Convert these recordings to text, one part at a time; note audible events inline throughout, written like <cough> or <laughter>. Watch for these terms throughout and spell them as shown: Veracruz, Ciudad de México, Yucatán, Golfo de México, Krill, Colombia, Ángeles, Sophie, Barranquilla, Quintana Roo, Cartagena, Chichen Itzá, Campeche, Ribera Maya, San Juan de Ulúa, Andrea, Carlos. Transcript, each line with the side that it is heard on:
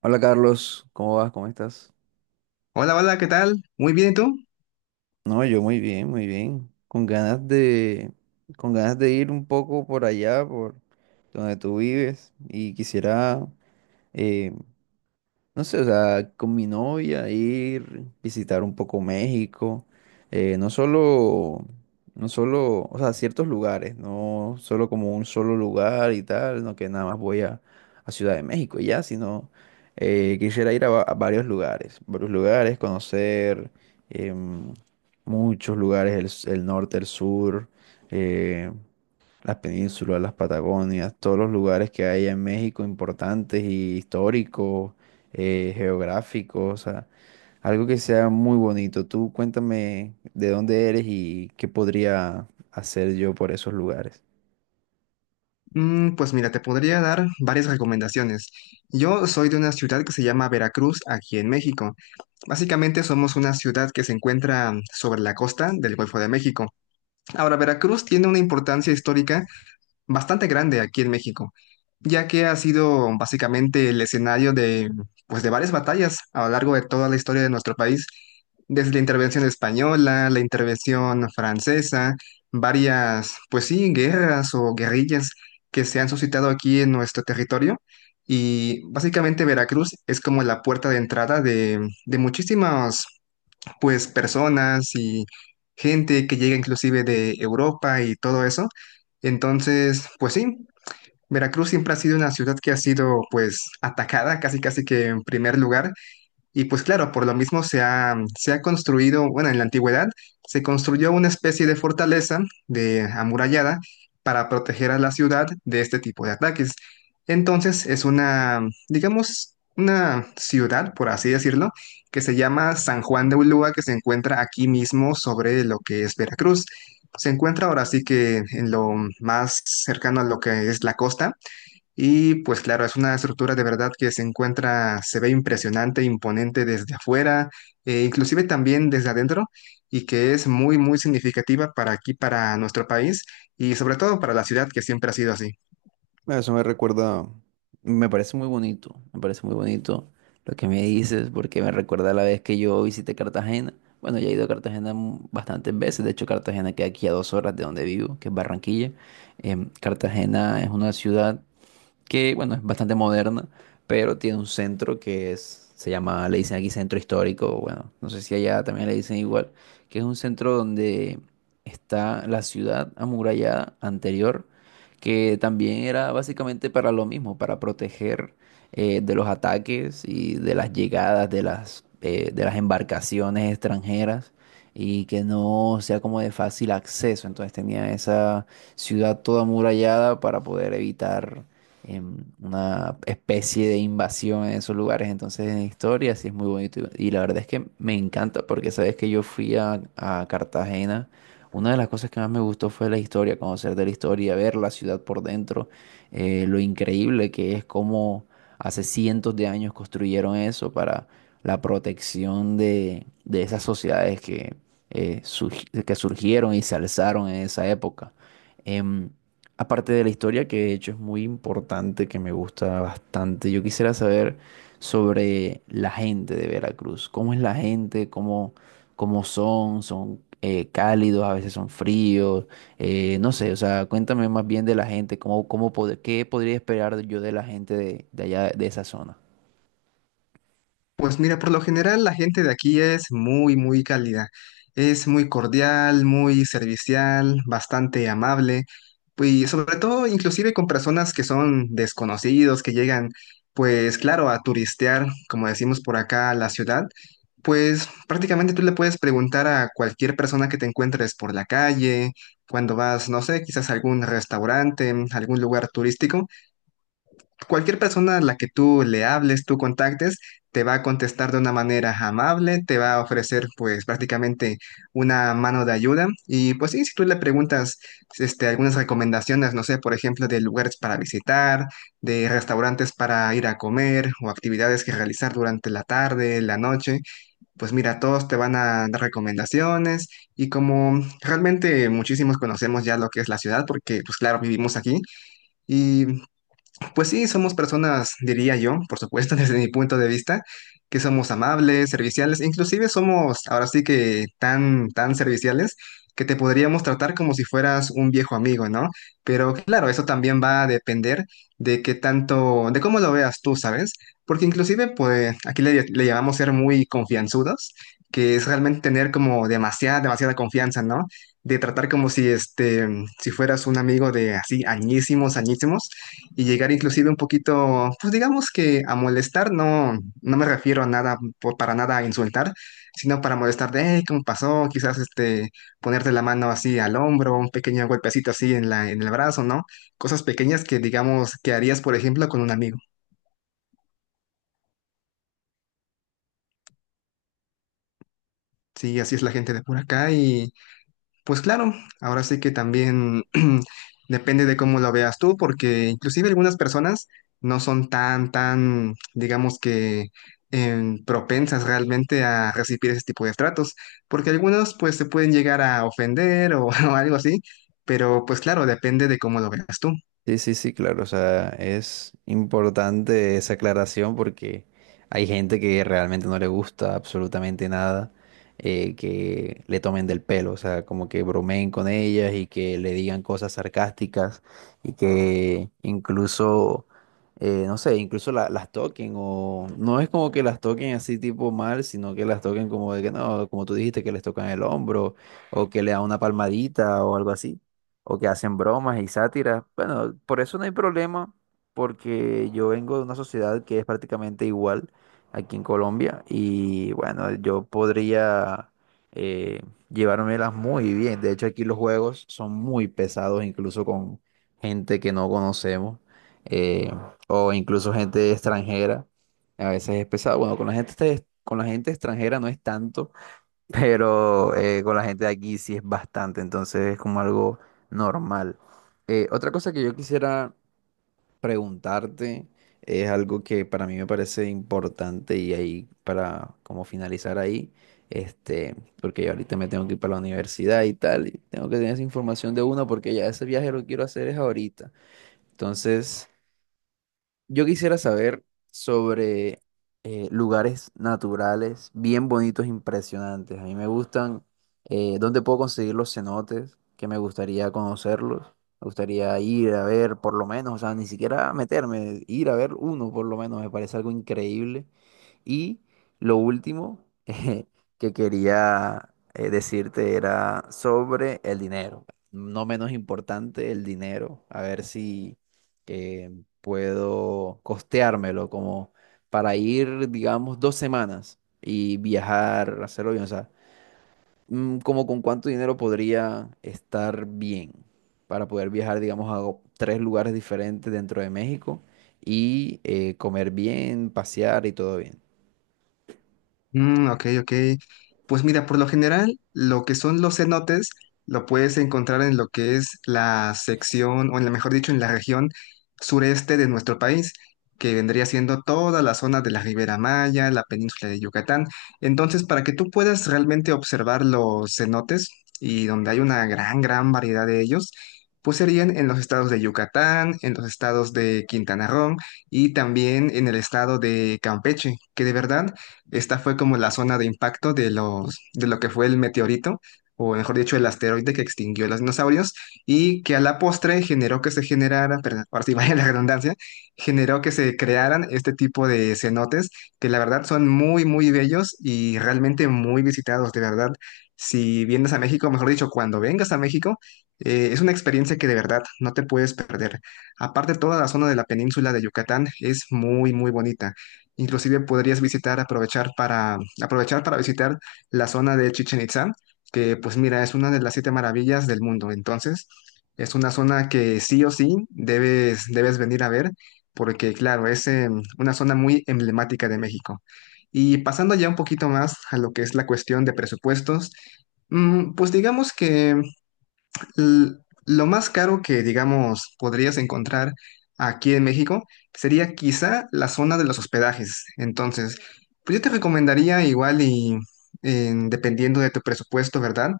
right: Hola Carlos, ¿cómo vas? ¿Cómo estás?
left: Hola, hola, ¿qué tal? Muy bien, ¿y tú?
right: No, yo muy bien, muy bien. Con ganas de ir un poco por allá, por donde tú vives, y quisiera eh, no sé, o sea, con mi novia ir, visitar un poco México. No solo, no solo, o sea, ciertos lugares, no solo como un solo lugar y tal, no que nada más voy a Ciudad de México y ya, sino quisiera ir a varios lugares, conocer em, muchos lugares, el norte, el sur, eh, las penínsulas, las Patagonias, todos los lugares que hay en México importantes y históricos, geográficos, o sea, algo que sea muy bonito. Tú cuéntame de dónde eres y qué podría hacer yo por esos lugares.
left: Pues mira, te podría dar varias recomendaciones. Yo soy de una ciudad que se llama Veracruz, aquí en México. Básicamente somos una ciudad que se encuentra sobre la costa del Golfo de México. Ahora, Veracruz tiene una importancia histórica bastante grande aquí en México, ya que ha sido básicamente el escenario de, pues, de varias batallas a lo largo de toda la historia de nuestro país, desde la intervención española, la intervención francesa, varias, pues sí, guerras o guerrillas que se han suscitado aquí en nuestro territorio. Y básicamente Veracruz es como la puerta de entrada de muchísimas pues personas y gente que llega inclusive de Europa y todo eso. Entonces, pues sí, Veracruz siempre ha sido una ciudad que ha sido pues atacada casi casi que en primer lugar y pues claro, por lo mismo se ha construido, bueno, en la antigüedad se construyó una especie de fortaleza de amurallada para proteger a la ciudad de este tipo de ataques. Entonces es una, digamos, una ciudad, por así decirlo, que se llama San Juan de Ulúa, que se encuentra aquí mismo sobre lo que es Veracruz. Se encuentra ahora sí que en lo más cercano a lo que es la costa y pues claro, es una estructura de verdad que se encuentra, se ve impresionante, imponente desde afuera, e inclusive también desde adentro, y que es muy, muy significativa para aquí, para nuestro país, y sobre todo para la ciudad que siempre ha sido así.
right: Eso me recuerda, me parece muy bonito, me parece muy bonito lo que me dices, porque me recuerda la vez que yo visité Cartagena. Bueno, ya he ido a Cartagena bastantes veces. De hecho, Cartagena queda aquí a 2 horas de donde vivo, que es Barranquilla. Cartagena es una ciudad que, bueno, es bastante moderna, pero tiene un centro que es, se llama, le dicen aquí centro histórico. Bueno, no sé si allá también le dicen igual, que es un centro donde está la ciudad amurallada anterior, que también era básicamente para lo mismo, para proteger de los ataques y de las llegadas de las embarcaciones extranjeras, y que no sea como de fácil acceso. Entonces tenía esa ciudad toda amurallada para poder evitar una especie de invasión en esos lugares. Entonces, en historia sí es muy bonito. Y la verdad es que me encanta, porque sabes que yo fui a Cartagena. Una de las cosas que más me gustó fue la historia, conocer de la historia, ver la ciudad por dentro, lo increíble que es cómo hace cientos de años construyeron eso para la protección de esas sociedades que que surgieron y se alzaron en esa época. Em, Aparte de la historia, que de hecho es muy importante, que me gusta bastante, yo quisiera saber sobre la gente de Veracruz. ¿Cómo es la gente? ¿Cómo son? ¿Son cálidos? ¿A veces son fríos? No sé, o sea, cuéntame más bien de la gente, qué podría esperar yo de la gente de allá, de esa zona.
left: Pues mira, por lo general la gente de aquí es muy, muy cálida. Es muy cordial, muy servicial, bastante amable. Y sobre todo, inclusive con personas que son desconocidos, que llegan, pues claro, a turistear, como decimos por acá, a la ciudad. Pues prácticamente tú le puedes preguntar a cualquier persona que te encuentres por la calle, cuando vas, no sé, quizás a algún restaurante, algún lugar turístico cualquier persona a la que tú le hables, tú contactes, te va a contestar de una manera amable, te va a ofrecer pues prácticamente una mano de ayuda. Y pues sí, si tú le preguntas este, algunas recomendaciones, no sé, por ejemplo, de lugares para visitar, de restaurantes para ir a comer o actividades que realizar durante la tarde, la noche, pues mira, todos te van a dar recomendaciones. Y como realmente muchísimos conocemos ya lo que es la ciudad, porque pues claro, vivimos aquí. Y pues sí, somos personas, diría yo, por supuesto, <laughs> desde mi punto de vista, que somos amables, serviciales, inclusive somos ahora sí que tan, tan serviciales que te podríamos tratar como si fueras un viejo amigo, ¿no? Pero claro, eso también va a depender de qué tanto, de cómo lo veas tú, ¿sabes? Porque inclusive, pues, aquí le llamamos ser muy confianzudos, que es realmente tener como demasiada, demasiada confianza, ¿no? De tratar como si fueras un amigo de así, añísimos, añísimos y llegar inclusive un poquito, pues digamos que a molestar, no, no me refiero a nada, para nada a insultar, sino para molestar de, "Ey, ¿cómo pasó?" Quizás este, ponerte la mano así al hombro, un pequeño golpecito así en la, en el brazo, ¿no? Cosas pequeñas que digamos que harías, por ejemplo, con un amigo. Sí, así es la gente de por acá. Y pues claro, ahora sí que también <clears throat> depende de cómo lo veas tú, porque inclusive algunas personas no son tan, tan, digamos que propensas realmente a recibir ese tipo de tratos, porque algunos pues se pueden llegar a ofender o, <laughs> o algo así, pero pues claro, depende de cómo lo veas tú.
right: Sí, sí, sí, claro. O sea, es importante esa aclaración porque hay gente que realmente no le gusta absolutamente nada que le tomen del pelo, o sea, como que bromeen con ellas y que le digan cosas sarcásticas, y que incluso no sé, incluso las toquen. O no es como que las toquen así tipo mal, sino que las toquen como de que no, como tú dijiste, que les tocan el hombro, o que le dan una palmadita o algo así, o que hacen bromas y sátiras. Bueno, por eso no hay problema, porque yo vengo de una sociedad que es prácticamente igual aquí en Colombia, y bueno, yo podría eh, llevármelas muy bien. De hecho, aquí los juegos son muy pesados, incluso con gente que no conocemos, eh, o incluso gente extranjera. A veces es pesado. Bueno, con la gente extranjera no es tanto, pero con la gente de aquí sí es bastante, entonces es como algo normal. Otra cosa que yo quisiera preguntarte es algo que para mí me parece importante, y ahí para como finalizar ahí, este, porque yo ahorita me tengo que ir para la universidad y tal, y tengo que tener esa información de uno porque ya ese viaje lo quiero hacer es ahorita. Entonces, yo quisiera saber sobre lugares naturales bien bonitos, impresionantes. A mí me gustan. ¿ Dónde puedo conseguir los cenotes, que me gustaría conocerlos? Me gustaría ir a ver por lo menos, o sea, ni siquiera meterme, ir a ver uno por lo menos, me parece algo increíble. Y lo último <laughs> que quería decirte era sobre el dinero. No menos importante, el dinero. A ver si eh, puedo costeármelo como para ir, digamos, 2 semanas y viajar, hacerlo bien. O sea, como con cuánto dinero podría estar bien para poder viajar, digamos, a tres lugares diferentes dentro de México, y comer bien, pasear y todo bien.
left: Mm, ok, ok. Pues mira, por lo general, lo que son los cenotes lo puedes encontrar en lo que es la sección, o en la, mejor dicho, en la región sureste de nuestro país, que vendría siendo toda la zona de la Ribera Maya, la península de Yucatán. Entonces, para que tú puedas realmente observar los cenotes, y donde hay una gran, gran variedad de ellos, pues serían en los estados de Yucatán, en los estados de Quintana Roo y también en el estado de Campeche, que de verdad... Esta fue como la zona de impacto de lo que fue el meteorito, o mejor dicho, el asteroide que extinguió a los dinosaurios y que a la postre generó que se generara, perdón, ahora sí <laughs> vaya la redundancia, generó que se crearan este tipo de cenotes que la verdad son muy, muy bellos y realmente muy visitados, de verdad. Si vienes a México, mejor dicho, cuando vengas a México, es una experiencia que de verdad no te puedes perder. Aparte, toda la zona de la península de Yucatán es muy, muy bonita. Inclusive podrías visitar, aprovechar para visitar la zona de Chichen Itzá, que pues mira, es una de las siete maravillas del mundo. Entonces, es una zona que sí o sí debes venir a ver, porque claro, es una zona muy emblemática de México. Y pasando ya un poquito más a lo que es la cuestión de presupuestos, pues digamos que L- Lo más caro que, digamos, podrías encontrar aquí en México sería quizá la zona de los hospedajes. Entonces, pues yo te recomendaría igual y dependiendo de tu presupuesto, ¿verdad?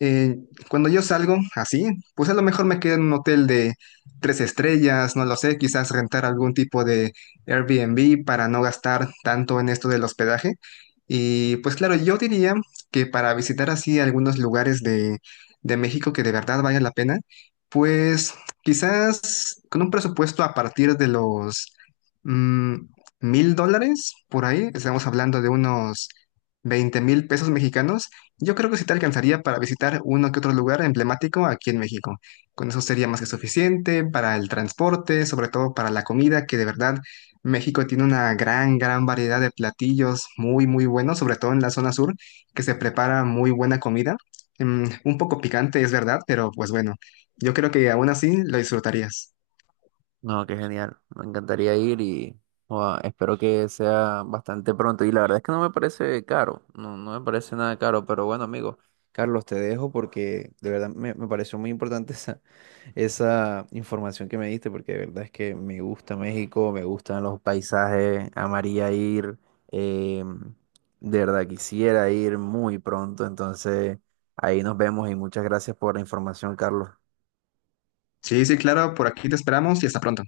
left: Eh, cuando yo salgo así, pues a lo mejor me quedo en un hotel de 3 estrellas, no lo sé, quizás rentar algún tipo de Airbnb para no gastar tanto en esto del hospedaje. Y pues claro, yo diría que para visitar así algunos lugares de México que de verdad valga la pena, pues quizás con un presupuesto a partir de los mm, $1,000 por ahí, estamos hablando de unos 20,000 pesos mexicanos, yo creo que sí te alcanzaría para visitar uno que otro lugar emblemático aquí en México. Con eso sería más que suficiente para el transporte, sobre todo para la comida, que de verdad México tiene una gran, gran variedad de platillos muy, muy buenos, sobre todo en la zona sur, que se prepara muy buena comida. Mm, un poco picante, es verdad, pero pues bueno, yo creo que aún así lo disfrutarías.
right: No, qué genial. Me encantaría ir y joda, espero que sea bastante pronto. Y la verdad es que no me parece caro, no, no me parece nada caro, pero bueno, amigo Carlos, te dejo porque de verdad me pareció muy importante <laughs> esa información que me diste, porque de verdad es que me gusta México, me gustan los paisajes, amaría ir. eh, de verdad quisiera ir muy pronto, entonces ahí nos vemos, y muchas gracias por la información, Carlos.
left: Sí, sí, claro, por aquí te esperamos y hasta pronto.